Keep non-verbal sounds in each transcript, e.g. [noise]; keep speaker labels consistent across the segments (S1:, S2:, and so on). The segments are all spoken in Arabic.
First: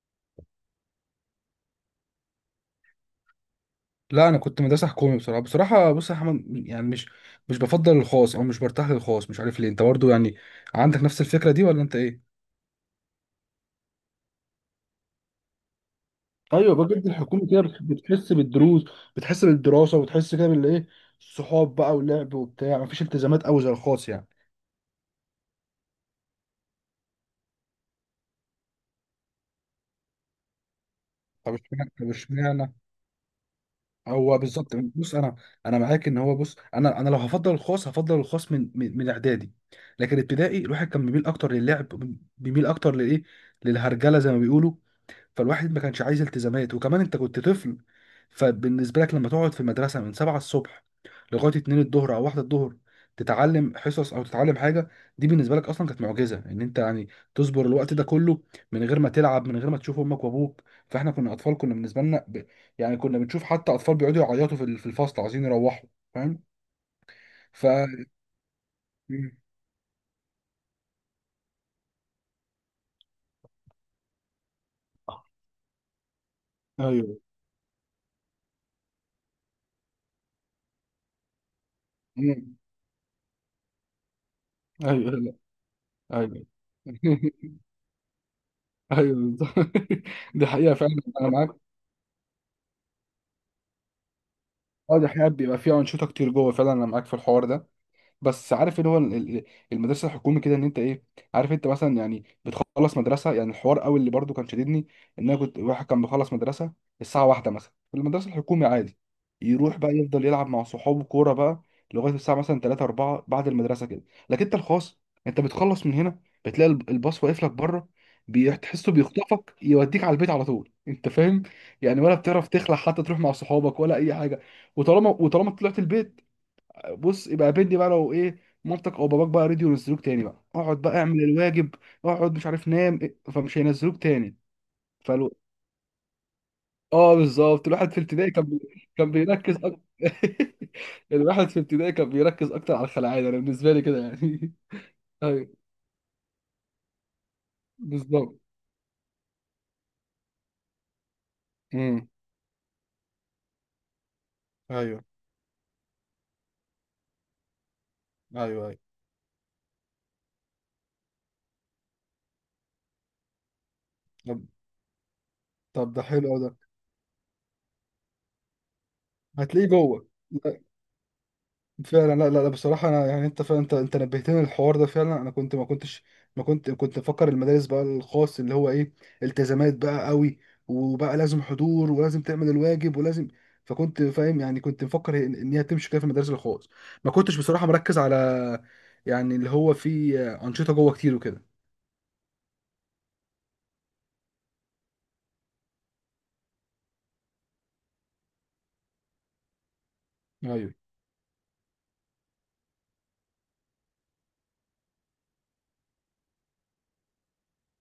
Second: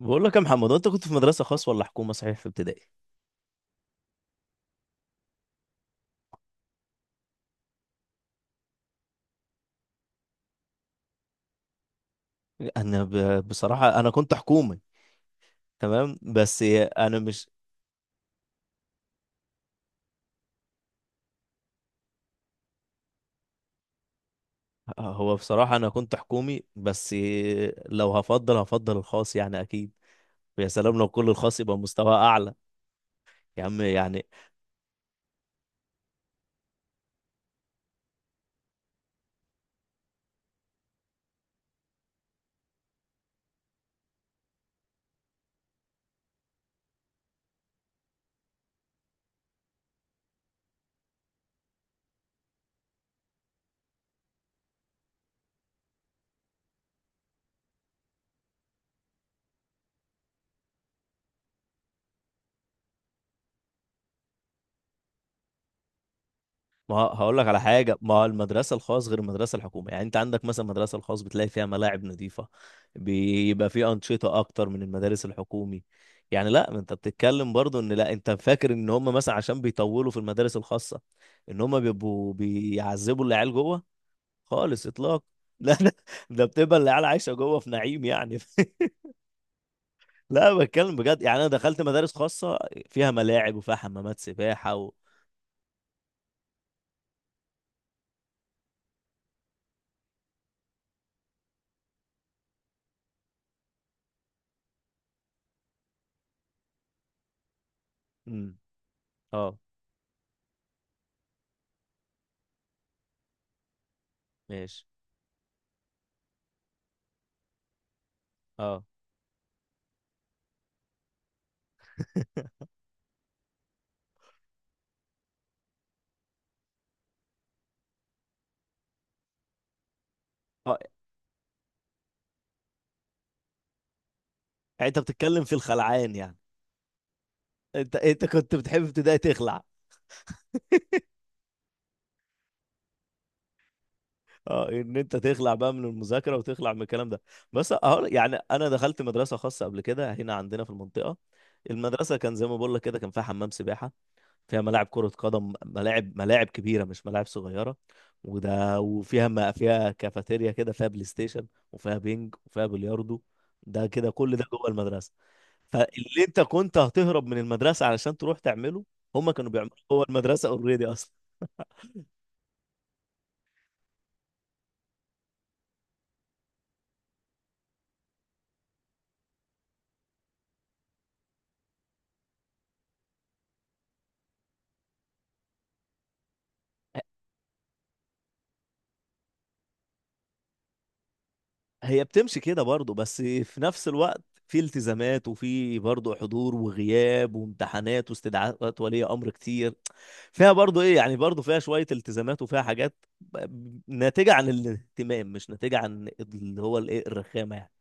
S1: بقول لك يا محمد، انت كنت في مدرسه خاص ولا حكومه؟ صحيح في ابتدائي؟
S2: لا انا كنت مدرسه حكومي. بصراحه بص يا احمد، يعني مش بفضل الخاص او مش برتاح للخاص، مش عارف ليه. انت برضو يعني عندك نفس الفكره دي ولا انت ايه؟
S1: بصراحه انا كنت حكومي. تمام بس.
S2: ايوه بجد،
S1: انا
S2: الحكومه
S1: مش.
S2: كده بتحس بالدروس، بتحس بالدراسه وبتحس كده بالايه، الصحاب بقى واللعب وبتاع، مفيش التزامات قوي زي الخاص يعني.
S1: هو بصراحه انا كنت حكومي بس. لو هفضل الخاص يعني اكيد. ويا سلام لو كل
S2: طب
S1: الخاص يبقى
S2: اشمعنى طب
S1: مستوى اعلى.
S2: اشمعنى
S1: يا عم يعني.
S2: هو بالظبط. بص انا معاك ان هو، بص انا، انا لو هفضل الخاص هفضل الخاص من اعدادي، لكن ابتدائي الواحد كان بيميل اكتر للعب، بيميل اكتر لايه، للهرجله زي ما بيقولوا. فالواحد ما كانش عايز التزامات، وكمان انت كنت طفل، فبالنسبه لك لما تقعد في المدرسه من 7 الصبح لغايه 2 الظهر او 1 الظهر، تتعلم حصص او تتعلم حاجه، دي بالنسبه لك اصلا كانت معجزه، ان انت يعني تصبر الوقت ده كله من غير ما تلعب، من غير ما تشوف امك وابوك. فاحنا كنا اطفال، كنا بالنسبه لنا يعني كنا بنشوف حتى اطفال بيقعدوا يعيطوا في في الفصل، عايزين يروحوا، فاهم؟
S1: ما هقول لك على
S2: ف
S1: حاجه، ما المدرسه الخاص غير
S2: مم.
S1: المدرسه الحكومه يعني، انت عندك مثلا المدرسه الخاص بتلاقي فيها ملاعب نظيفه، بيبقى فيه انشطه اكتر من المدارس الحكومي. يعني لا، ما انت
S2: ايوه.
S1: بتتكلم برضو ان، لا انت فاكر ان هم مثلا عشان بيطولوا في المدارس الخاصه ان هم بيبقوا
S2: مم.
S1: بيعذبوا العيال جوه خالص
S2: ايوه،
S1: اطلاق.
S2: لا،
S1: [laughs] لا، ده
S2: ايوه.
S1: بتبقى العيال عايشه
S2: [laughs]
S1: جوه في نعيم يعني.
S2: ايوه، بالظبط. [laughs]
S1: [laughs]
S2: دي
S1: لا
S2: حقيقه فعلا،
S1: بتكلم بجد
S2: انا
S1: يعني، انا
S2: معاك.
S1: دخلت مدارس خاصه فيها ملاعب وفيها حمامات سباحه
S2: اه دي حقيقة، بيبقى فيها أنشطة كتير جوه فعلا، أنا معاك في الحوار ده. بس عارف اللي هو المدرسه الحكومي كده، ان انت ايه، عارف انت مثلا يعني بتخلص مدرسه. يعني الحوار قوي اللي برضو كان شددني، ان انا كنت واحد كان بيخلص مدرسه الساعه 1 مثلا في المدرسه
S1: مم.
S2: الحكومي عادي،
S1: اه
S2: يروح بقى يفضل يلعب مع صحابه كوره بقى لغايه الساعه مثلا 3 4 بعد المدرسه كده. لكن انت
S1: ماشي
S2: الخاص، انت بتخلص من هنا، بتلاقي الباص واقف لك بره،
S1: اه.
S2: تحسه بيخطفك، يوديك على البيت على طول، انت فاهم يعني، ولا بتعرف
S1: [laughs]
S2: تخلع حتى تروح مع صحابك ولا اي حاجه. وطالما طلعت البيت، بص يبقى بندي بقى لو ايه، مامتك او باباك بقى رضيوا ينزلوك تاني بقى،
S1: اه.
S2: اقعد بقى اعمل الواجب، اقعد مش عارف نام إيه، فمش هينزلوك تاني.
S1: يعني انت
S2: فلو،
S1: بتتكلم في الخلعان يعني؟
S2: اه بالظبط، الواحد
S1: انت
S2: في
S1: انت
S2: ابتدائي كان
S1: كنت
S2: بي...
S1: بتحب في
S2: كان
S1: ابتدائي
S2: بيركز
S1: تخلع؟
S2: أكتر. [laughs] الواحد في ابتدائي كان بيركز اكتر على الخلاعية انا بالنسبه لي كده يعني.
S1: اه، ان انت
S2: [laughs] ايوه
S1: تخلع بقى من المذاكره وتخلع من الكلام ده. بس اهو
S2: بالظبط.
S1: يعني، انا دخلت مدرسه خاصه قبل كده هنا عندنا في المنطقه.
S2: امم،
S1: المدرسه، كان زي ما بقول لك كده، كان فيها حمام سباحه، فيها ملاعب
S2: ايوه،
S1: كره قدم، ملاعب ملاعب كبيره مش ملاعب صغيره.
S2: ايوه، ايوه.
S1: وده وفيها ما فيها كافيتيريا كده، فيها بلاي ستيشن، وفيها بينج وفيها بلياردو. ده كده كل
S2: طب
S1: ده جوه المدرسه.
S2: طب ده
S1: فاللي
S2: حلو
S1: انت
S2: أوي ده.
S1: كنت هتهرب من المدرسه علشان تروح تعمله، هم كانوا
S2: هتلاقيه
S1: بيعملوا جوه
S2: جوه
S1: المدرسه اوريدي اصلا.
S2: فعلا. لا لا لا بصراحة، أنا يعني أنت فعلا، أنت نبهتني للحوار ده فعلا، أنا كنت ما كنتش ما كنت كنت مفكر المدارس بقى الخاص اللي هو إيه، التزامات بقى قوي، وبقى لازم حضور ولازم تعمل الواجب ولازم. فكنت فاهم يعني، كنت مفكر إن هي تمشي كده في المدارس الخاص، ما كنتش بصراحة مركز على يعني اللي هو فيه أنشطة جوه كتير وكده.
S1: هي بتمشي كده برضه، بس في نفس الوقت في التزامات، وفي برضه حضور وغياب وامتحانات واستدعاءات ولي امر كتير. فيها
S2: ايوه
S1: برضه ايه يعني، برضه فيها شويه التزامات، وفيها حاجات ناتجه عن الاهتمام مش ناتجه عن اللي هو الايه الرخامه يعني.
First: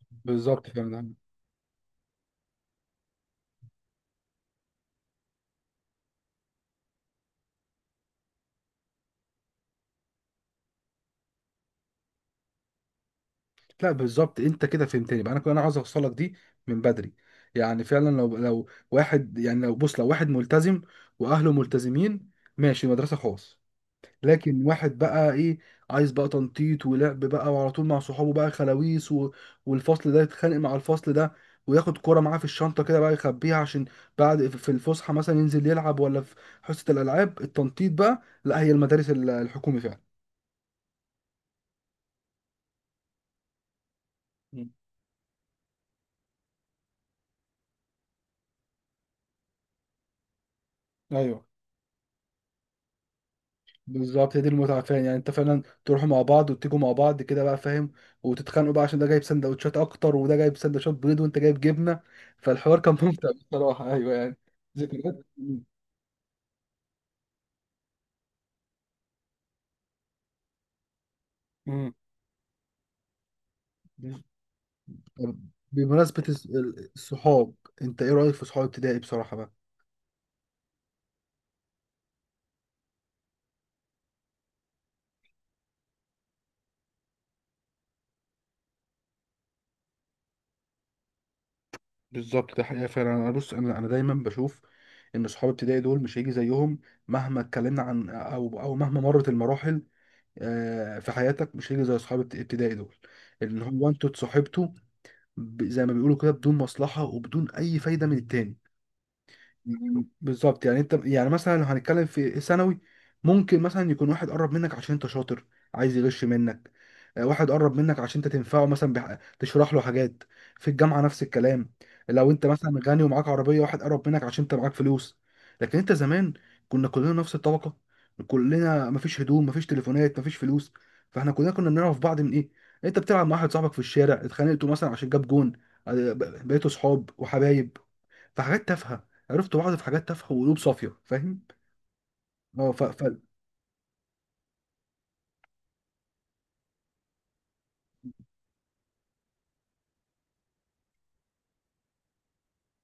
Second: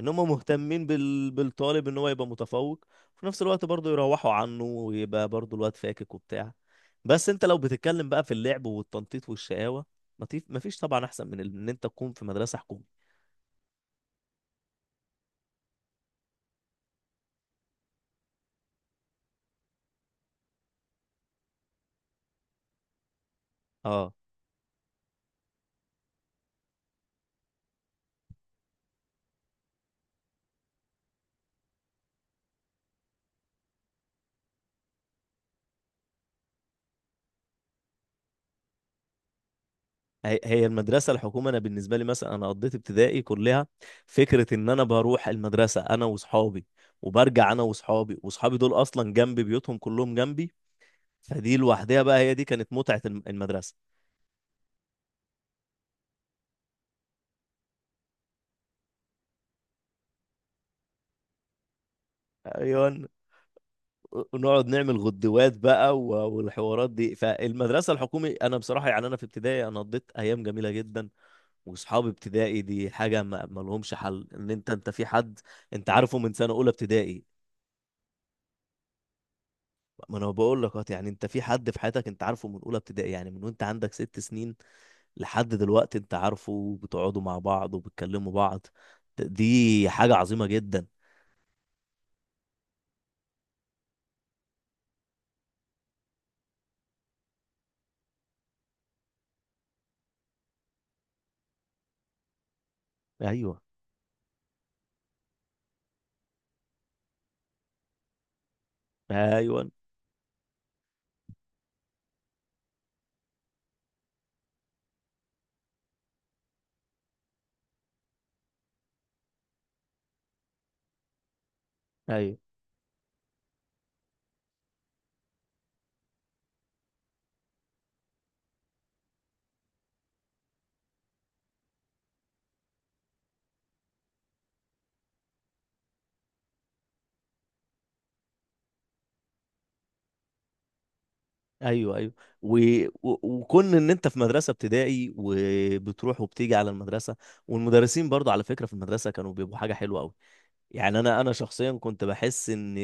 S1: ان هم
S2: بالظبط
S1: مهتمين
S2: فعلا.
S1: بالطالب ان هو يبقى متفوق، وفي نفس الوقت برضه يروحوا عنه ويبقى برضه الواد فاكك وبتاع. بس انت لو بتتكلم بقى في اللعب والتنطيط والشقاوة، مفيش طبعا احسن من ان انت تكون في مدرسة حكومة.
S2: لا بالظبط انت كده فهمتني بقى، انا كنت، انا عاوز اوصلك دي من بدري. يعني فعلا، لو واحد يعني، لو بص لو واحد ملتزم واهله ملتزمين، ماشي مدرسه خاص.
S1: اه.
S2: لكن واحد بقى ايه، عايز بقى تنطيط ولعب بقى وعلى طول مع صحابه بقى خلاويص والفصل ده يتخانق مع الفصل ده، وياخد كرة معاه في الشنطة كده بقى يخبيها عشان بعد في الفسحة مثلا ينزل يلعب، ولا في حصة الألعاب التنطيط بقى، لا هي المدارس الحكومي فعلا.
S1: هي هي المدرسة الحكومة، أنا بالنسبة لي مثلا أنا قضيت ابتدائي كلها فكرة إن
S2: مم.
S1: أنا بروح المدرسة أنا وصحابي، وبرجع أنا وصحابي، وصحابي دول أصلا جنبي، بيوتهم كلهم جنبي.
S2: ايوه
S1: فدي لوحدها بقى هي دي كانت متعة المدرسة.
S2: بالظبط، هي دي المتعة فعلا. يعني انت فعلا تروحوا مع بعض وتيجوا مع بعض كده بقى فاهم، وتتخانقوا بقى عشان ده جايب سندوتشات اكتر وده جايب سندوتشات بيض وانت جايب جبنة. فالحوار كان [laughs]
S1: أيوة.
S2: ممتع بصراحة، ايوه يعني.
S1: ونقعد نعمل
S2: ذكريات.
S1: غدوات بقى والحوارات دي. فالمدرسة الحكومي أنا بصراحة يعني، أنا في ابتدائي أنا قضيت أيام جميلة جدا.
S2: مم.
S1: وأصحاب ابتدائي دي حاجة ما لهمش حل، إن أنت في
S2: طب،
S1: حد أنت عارفه
S2: بمناسبة
S1: من سنة أولى ابتدائي.
S2: الصحاب، انت ايه رأيك في صحاب ابتدائي بصراحة بقى؟
S1: ما أنا بقول لك أهو، يعني أنت في حد في حياتك أنت عارفه من أولى ابتدائي، يعني من وأنت عندك 6 سنين لحد دلوقتي أنت عارفه، وبتقعدوا مع بعض وبتكلموا بعض، دي حاجة عظيمة جدا.
S2: بالظبط، ده حقيقة فعلا. انا بص، انا دايما بشوف ان صحاب ابتدائي دول مش هيجي زيهم، مهما اتكلمنا عن او مهما مرت المراحل، آه، في حياتك مش هيجي زي صحاب ابتدائي دول،
S1: أيوه
S2: ان هو انتوا اتصاحبتوا زي ما بيقولوا كده بدون مصلحة وبدون أي فايدة من التاني.
S1: أيوه
S2: بالظبط، يعني انت يعني مثلا لو هنتكلم في ثانوي، ممكن مثلا يكون واحد قرب منك عشان انت شاطر، عايز يغش منك، آه، واحد قرب منك عشان انت تنفعه مثلا، تشرح له حاجات. في الجامعه نفس الكلام، لو
S1: أيوه
S2: انت مثلا غني ومعاك عربيه، واحد قرب منك عشان انت معاك فلوس. لكن انت زمان، كنا كلنا نفس الطبقه، كلنا مفيش هدوم، مفيش تليفونات، مفيش فلوس، فاحنا كلنا كنا بنعرف بعض من ايه، انت بتلعب مع واحد صاحبك في الشارع، اتخانقتوا مثلا عشان جاب جون، آه، بقيتوا صحاب وحبايب، في حاجات تافهه عرفت بعض، في حاجات تافهه وقلوب صافيه، فاهم.
S1: ايوه ايوه. و...
S2: اه
S1: وكون ان انت في مدرسه ابتدائي وبتروح وبتيجي على المدرسه، والمدرسين برضه على فكره في المدرسه كانوا بيبقوا حاجه حلوه قوي. يعني انا شخصيا كنت بحس ان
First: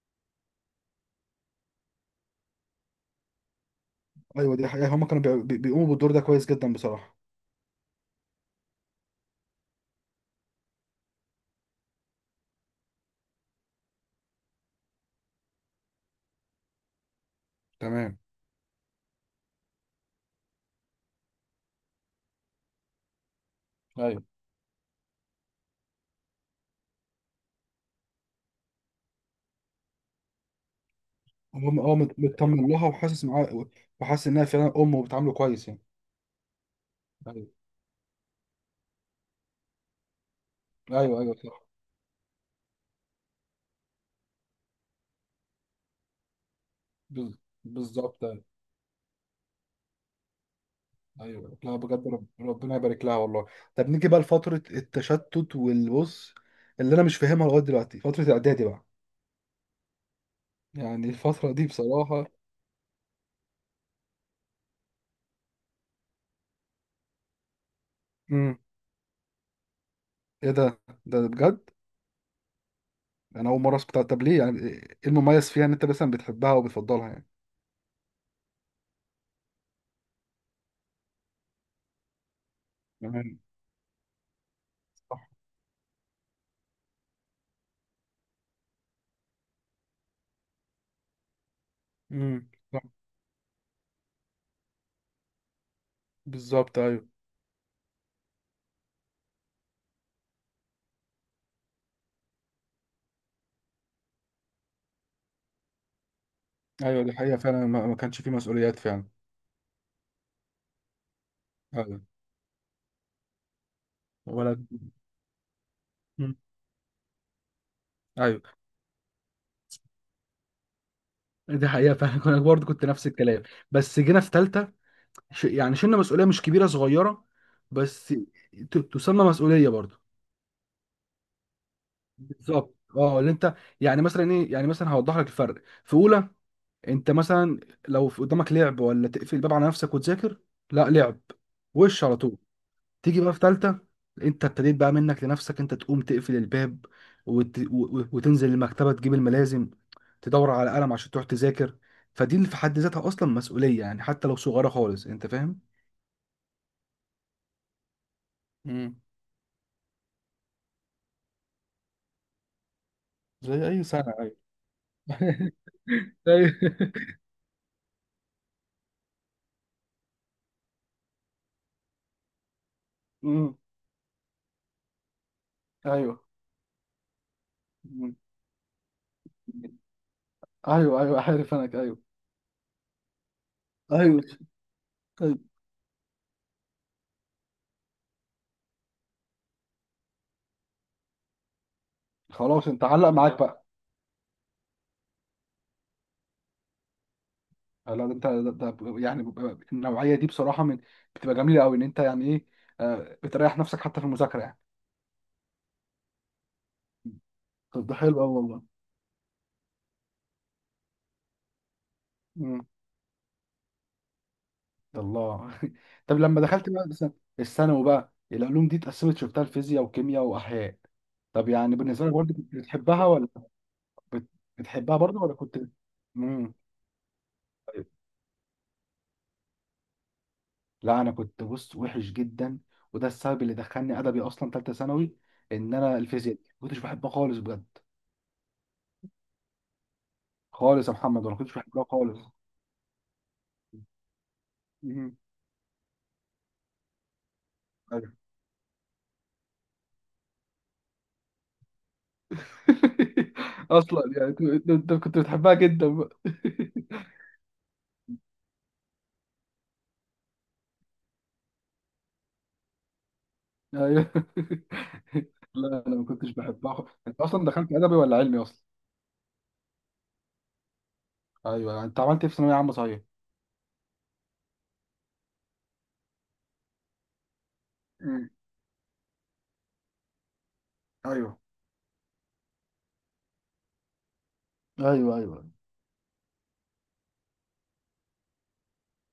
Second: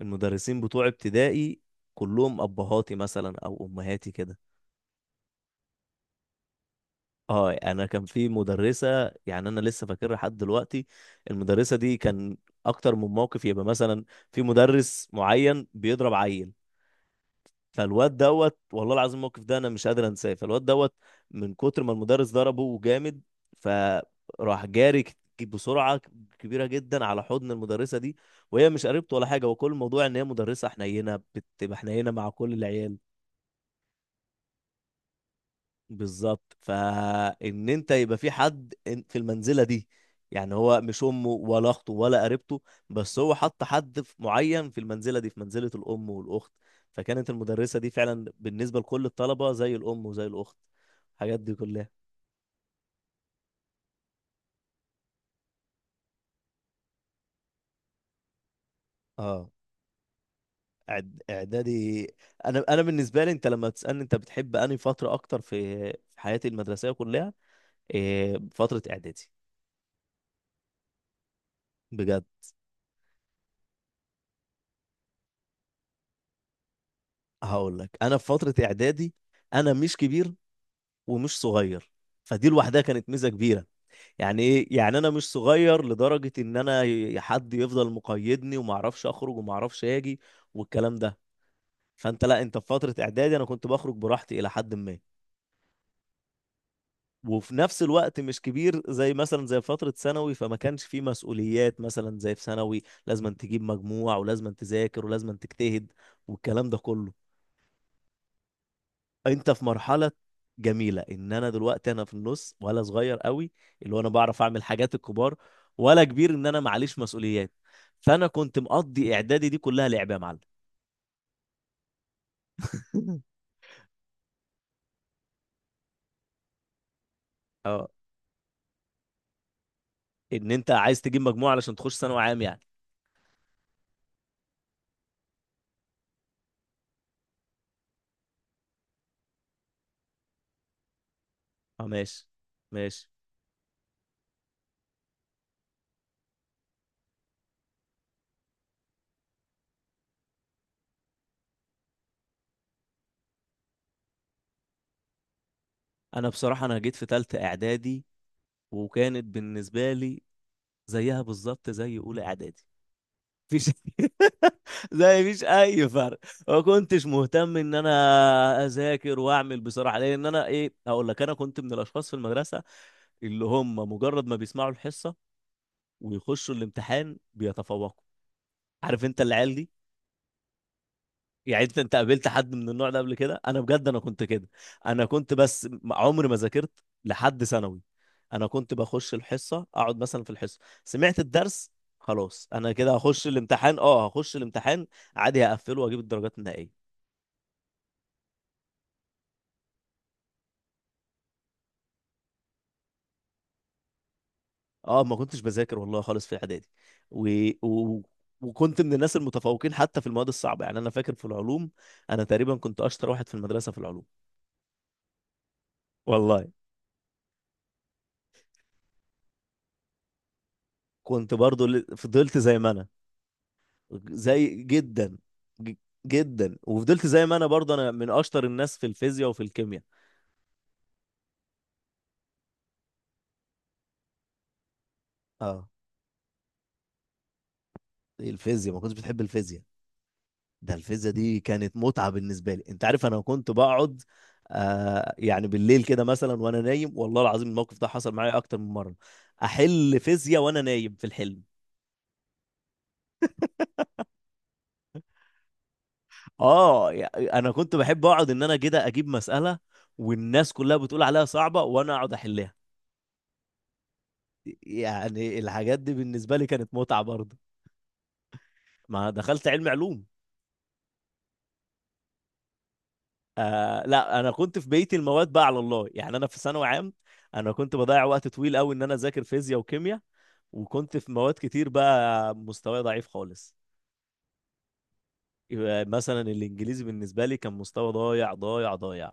S1: المدرسين بتوع ابتدائي كلهم ابهاتي مثلا او امهاتي كده.
S2: ايوه دي حقيقة، هما كانوا بيقوموا بالدور ده كويس جدا بصراحة.
S1: اه، انا كان في مدرسه يعني انا لسه فاكرها لحد دلوقتي. المدرسه دي كان اكتر من موقف، يبقى مثلا في مدرس معين بيضرب عيل، فالواد
S2: تمام،
S1: دوت والله العظيم، الموقف ده انا مش قادر انساه. فالواد دوت من كتر ما المدرس ضربه جامد،
S2: ايوه،
S1: فراح جاري بسرعه كبيره جدا على حضن المدرسه دي، وهي مش قريبته ولا حاجه. وكل الموضوع ان هي مدرسه حنينه، بتبقى
S2: هما اه
S1: حنينه
S2: مت-
S1: مع كل
S2: مطمن لها
S1: العيال.
S2: وحاسس معاه، وحاسس انها فعلا ام وبتعامله كويس يعني.
S1: بالظبط،
S2: ايوه،
S1: فان انت يبقى في حد في المنزله دي. يعني هو مش
S2: ايوه،
S1: امه
S2: ايوه صح.
S1: ولا اخته ولا قريبته، بس هو حط حد معين في المنزله دي، في منزله الام والاخت. فكانت
S2: بز-
S1: المدرسه دي
S2: بالظبط
S1: فعلا
S2: ايوه.
S1: بالنسبه لكل الطلبه زي الام وزي الاخت، الحاجات دي
S2: أيوة. لا
S1: كلها.
S2: بجد، ربنا يبارك لها والله. طب نيجي بقى لفترة التشتت والبص اللي انا مش فاهمها لغاية دلوقتي، فترة اعدادي بقى.
S1: اه.
S2: يعني الفترة دي
S1: اعدادي.
S2: بصراحة.
S1: انا بالنسبه لي، انت لما تسالني انت بتحب انهي فتره اكتر في حياتي المدرسيه كلها، إيه؟
S2: امم.
S1: فتره اعدادي.
S2: ايه ده؟ ده بجد؟
S1: بجد.
S2: انا اول مره اسمع. طب ليه يعني، ايه المميز فيها ان انت مثلا بتحبها وبتفضلها يعني؟
S1: هقول لك، انا في فتره اعدادي انا مش كبير ومش صغير، فدي لوحدها كانت ميزة
S2: تمام.
S1: كبيرة. يعني ايه يعني؟ انا
S2: صح.
S1: مش صغير لدرجة ان انا حد يفضل مقيدني وما اعرفش اخرج وما اعرفش اجي والكلام ده. فانت لا،
S2: امم.
S1: انت في
S2: صح
S1: فترة اعدادي انا كنت بخرج براحتي الى حد ما،
S2: بالظبط. ايوه،
S1: وفي نفس الوقت مش كبير زي مثلا زي فترة ثانوي، فما كانش فيه مسؤوليات مثلا زي في ثانوي، لازم أن تجيب مجموع ولازم أن تذاكر ولازم أن تجتهد والكلام ده
S2: ايوه دي
S1: كله.
S2: حقيقة فعلا، ما كانش فيه مسؤوليات فعلا.
S1: انت في مرحله جميله، ان انا دلوقتي
S2: ايوه.
S1: انا في النص، ولا صغير قوي اللي هو انا بعرف
S2: ولا.
S1: اعمل حاجات الكبار، ولا كبير
S2: مم.
S1: ان انا معليش مسؤوليات. فانا
S2: ايوه،
S1: كنت مقضي اعدادي دي كلها لعب يا معلم.
S2: دي حقيقة فعلا. [laughs] انا برضه كنت نفس
S1: [laughs]
S2: الكلام، بس جينا في تالتة، يعني شلنا مسؤولية مش كبيرة، صغيرة
S1: اه،
S2: بس، تسمى مسؤولية برضه.
S1: ان انت عايز تجيب مجموعه علشان تخش ثانوي عام يعني.
S2: بالظبط، اه اللي انت، يعني مثلا ايه، يعني مثلا هوضح لك الفرق. في اولى انت مثلا، لو في قدامك لعب ولا تقفل الباب على نفسك وتذاكر، لا لعب،
S1: اه
S2: وش على
S1: ماشي
S2: طول.
S1: ماشي.
S2: تيجي بقى في تالتة، انت ابتديت بقى منك لنفسك انت تقوم تقفل الباب وتنزل المكتبة، تجيب الملازم، تدور على قلم عشان تروح تذاكر، فدي اللي في حد ذاتها اصلا مسؤولية يعني، حتى لو صغيرة خالص، انت فاهم.
S1: انا بصراحه انا جيت في ثالثه اعدادي،
S2: مم.
S1: وكانت بالنسبه لي زيها بالظبط زي اولى اعدادي،
S2: زي
S1: مفيش.
S2: اي سنه. ايوه.
S1: [laughs] زي مفيش
S2: [laughs]
S1: اي فرق.
S2: ايوه.
S1: ما كنتش مهتم ان انا اذاكر واعمل بصراحه، لان انا ايه هقول لك، انا كنت من الاشخاص في المدرسه اللي
S2: مم.
S1: هم مجرد ما بيسمعوا الحصه
S2: ايوه.
S1: ويخشوا الامتحان بيتفوقوا.
S2: مم.
S1: عارف انت العيال دي؟
S2: ايوه، ايوه عارف
S1: يعني
S2: انا،
S1: انت
S2: ايوه
S1: قابلت حد من النوع ده قبل كده؟ انا بجد انا
S2: ايوه.
S1: كنت كده. انا كنت
S2: أيوة.
S1: بس عمري ما ذاكرت لحد ثانوي. انا كنت بخش الحصه، اقعد مثلا في الحصه، سمعت الدرس خلاص،
S2: خلاص،
S1: انا
S2: انت
S1: كده
S2: علق
S1: هخش
S2: معاك بقى.
S1: الامتحان، اه هخش الامتحان عادي، هقفله واجيب الدرجات النهائيه.
S2: آه، لا ده انت، ده يعني بيبقى، النوعيه دي بصراحه من، بتبقى جميله قوي، ان انت يعني ايه، آه، بتريح نفسك حتى في المذاكره يعني.
S1: اه ما كنتش بذاكر والله خالص في اعدادي، و...
S2: طب ده
S1: و...
S2: حلو قوي والله.
S1: وكنت من الناس المتفوقين حتى في المواد الصعبه، يعني انا فاكر في العلوم انا تقريبا
S2: امم.
S1: كنت اشطر واحد في المدرسه في العلوم
S2: الله. [laughs] طب لما
S1: والله.
S2: دخلت بقى مثلا الثانوي بقى، العلوم دي اتقسمت شفتها الفيزياء وكيمياء واحياء،
S1: كنت
S2: طب
S1: برضو
S2: يعني بالنسبه لك برضه
S1: فضلت
S2: كنت
S1: زي ما انا.
S2: بتحبها ولا، بت-
S1: زي
S2: بتحبها
S1: جدا
S2: برضه، ولا كنت؟
S1: ج-
S2: امم.
S1: جدا، وفضلت زي ما انا برضه، انا من اشطر الناس في الفيزياء وفي الكيمياء.
S2: لا انا كنت بص وحش جدا، وده السبب اللي دخلني ادبي اصلا ثالثه ثانوي،
S1: اه.
S2: ان انا الفيزياء دي ما كنتش بحبها خالص بجد.
S1: إيه الفيزياء، ما كنتش بتحب الفيزياء؟ ده
S2: خالص يا
S1: الفيزياء
S2: محمد، ولا
S1: دي
S2: كنتش
S1: كانت
S2: بحبها
S1: متعة
S2: خالص.
S1: بالنسبة لي. انت عارف انا كنت بقعد
S2: مهم.
S1: يعني بالليل كده مثلا وانا نايم، والله العظيم الموقف ده حصل
S2: ايوه.
S1: معايا اكتر من مرة، احل فيزياء وانا نايم في الحلم.
S2: [laughs] اصلا يعني أنت كنت بتحبها جدا بقى. [laughs]
S1: اه انا كنت بحب اقعد ان انا كده اجيب مسألة والناس كلها بتقول عليها صعبة وانا اقعد احلها،
S2: ايوه. [laughs]
S1: يعني الحاجات
S2: لا
S1: دي
S2: انا ما كنتش
S1: بالنسبة لي كانت
S2: بحبها.
S1: متعة
S2: انت
S1: برضه.
S2: اصلا دخلت ادبي ولا علمي اصلا؟
S1: ما دخلت علوم.
S2: ايوه. انت عملت ايه في ثانويه عامه صحيح؟
S1: آه لا، انا كنت في بيتي المواد بقى على الله يعني، انا في ثانوي عام انا كنت بضيع وقت
S2: مم.
S1: طويل قوي ان انا اذاكر فيزياء وكيمياء، وكنت في مواد
S2: ايوه،
S1: كتير بقى مستواي ضعيف خالص.
S2: ايوه، ايوه.
S1: يبقى مثلا الانجليزي بالنسبه لي كان مستوى ضايع ضايع ضايع.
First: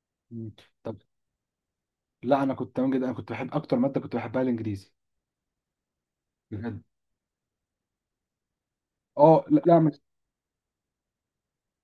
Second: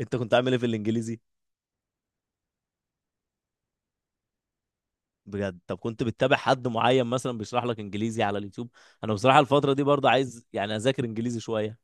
S1: انت كنت عامل
S2: مم.
S1: ايه في
S2: طب.
S1: الانجليزي؟
S2: لا انا كنت تمام جدا، انا كنت بحب، اكتر ماده كنت بحبها الانجليزي.
S1: بجد؟ طب كنت بتتابع حد
S2: بجد.
S1: معين مثلا بيشرح لك انجليزي على اليوتيوب؟ انا بصراحه
S2: اه لا
S1: الفتره دي
S2: لا،
S1: برضه عايز يعني اذاكر انجليزي شويه.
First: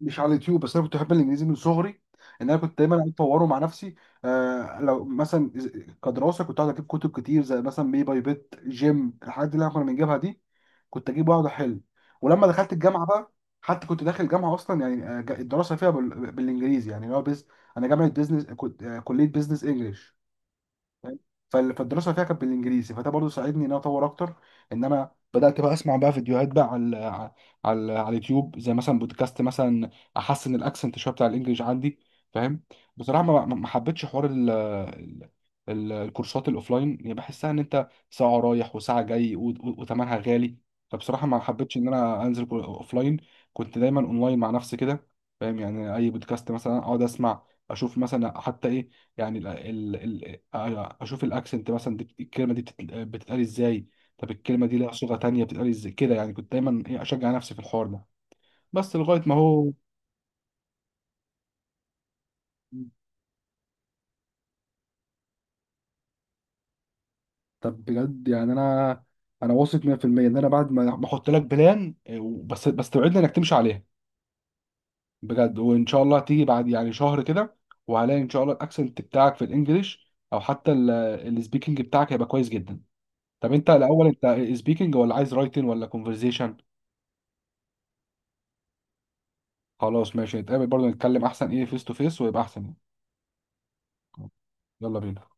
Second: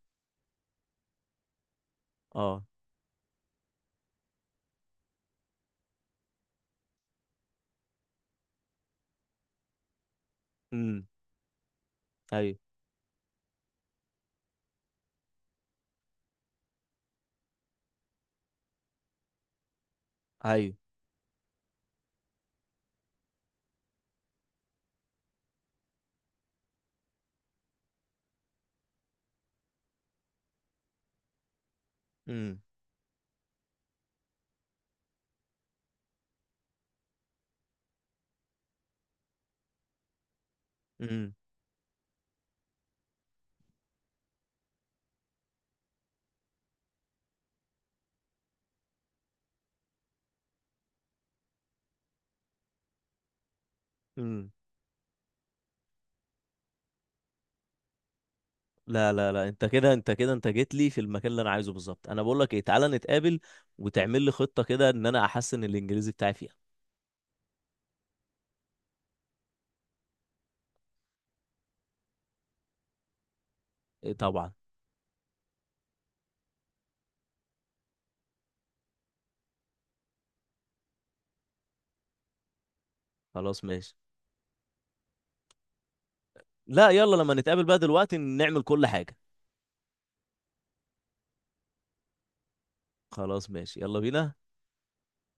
S2: مش على اليوتيوب بس، انا كنت بحب الانجليزي من صغري، ان انا
S1: اه.
S2: كنت دايما قاعد اطوره مع نفسي. آه لو مثلا كدراسه، كنت قاعد اجيب كتب كتير زي مثلا بي باي بيت جيم، الحاجات دي اللي احنا كنا بنجيبها دي،
S1: امم.
S2: كنت اجيب واقعد احل. ولما
S1: ايوه
S2: دخلت الجامعه بقى، حتى كنت داخل الجامعه اصلا يعني، آه، الدراسه فيها بالانجليزي يعني اللي هو انا جامعه بزنس كنت، آه، كليه بزنس انجلش،
S1: ايوه.
S2: فاهم؟ فالدراسه فيها كانت بالانجليزي، فده برضو ساعدني ان انا اطور اكتر، ان انا بدات بقى اسمع بقى فيديوهات بقى على اليوتيوب، زي مثلا بودكاست مثلا، احسن الاكسنت شويه بتاع الانجليش عندي،
S1: امم.
S2: فاهم. بصراحه ما حبيتش حوار الكورسات الاوفلاين، يعني بحسها ان انت ساعه رايح وساعه جاي، وثمنها غالي، فبصراحه ما حبيتش ان انا انزل اوفلاين، كنت دايما اونلاين مع نفسي كده، فاهم، يعني اي بودكاست مثلا اقعد اسمع، اشوف مثلا حتى ايه، يعني أيوة، اشوف الاكسنت مثلا، دي الكلمه دي بتتقال ازاي، طب
S1: امم.
S2: الكلمه دي لها صيغه تانية بتتقال ازاي، كده يعني، كنت دايما إيه، اشجع نفسي في الحوار ده، بس
S1: لا
S2: لغايه
S1: لا
S2: ما
S1: لا، انت
S2: هو.
S1: كده انت كده انت جيت لي في المكان اللي انا عايزه بالظبط. انا بقول لك ايه، تعالى نتقابل وتعمل لي خطة كده ان انا احسن الانجليزي بتاعي فيها.
S2: طب بجد، يعني انا واثق 100% ان انا بعد ما احط لك بلان، إيه، بس توعدني انك تمشي عليها.
S1: إيه طبعا.
S2: بجد، وان شاء الله تيجي بعد يعني شهر كده، وهلاقي ان شاء الله الاكسنت بتاعك في الانجليش او حتى السبيكنج بتاعك هيبقى كويس جدا. طب
S1: خلاص
S2: انت
S1: ماشي.
S2: الاول، انت سبيكنج ولا عايز رايتنج ولا كونفرزيشن؟
S1: لا يلا لما نتقابل بقى دلوقتي نعمل كل حاجة.
S2: خلاص ماشي، نتقابل برضه، نتكلم احسن ايه، فيس تو فيس، ويبقى احسن يعني.
S1: خلاص ماشي يلا بينا.
S2: يلا بينا.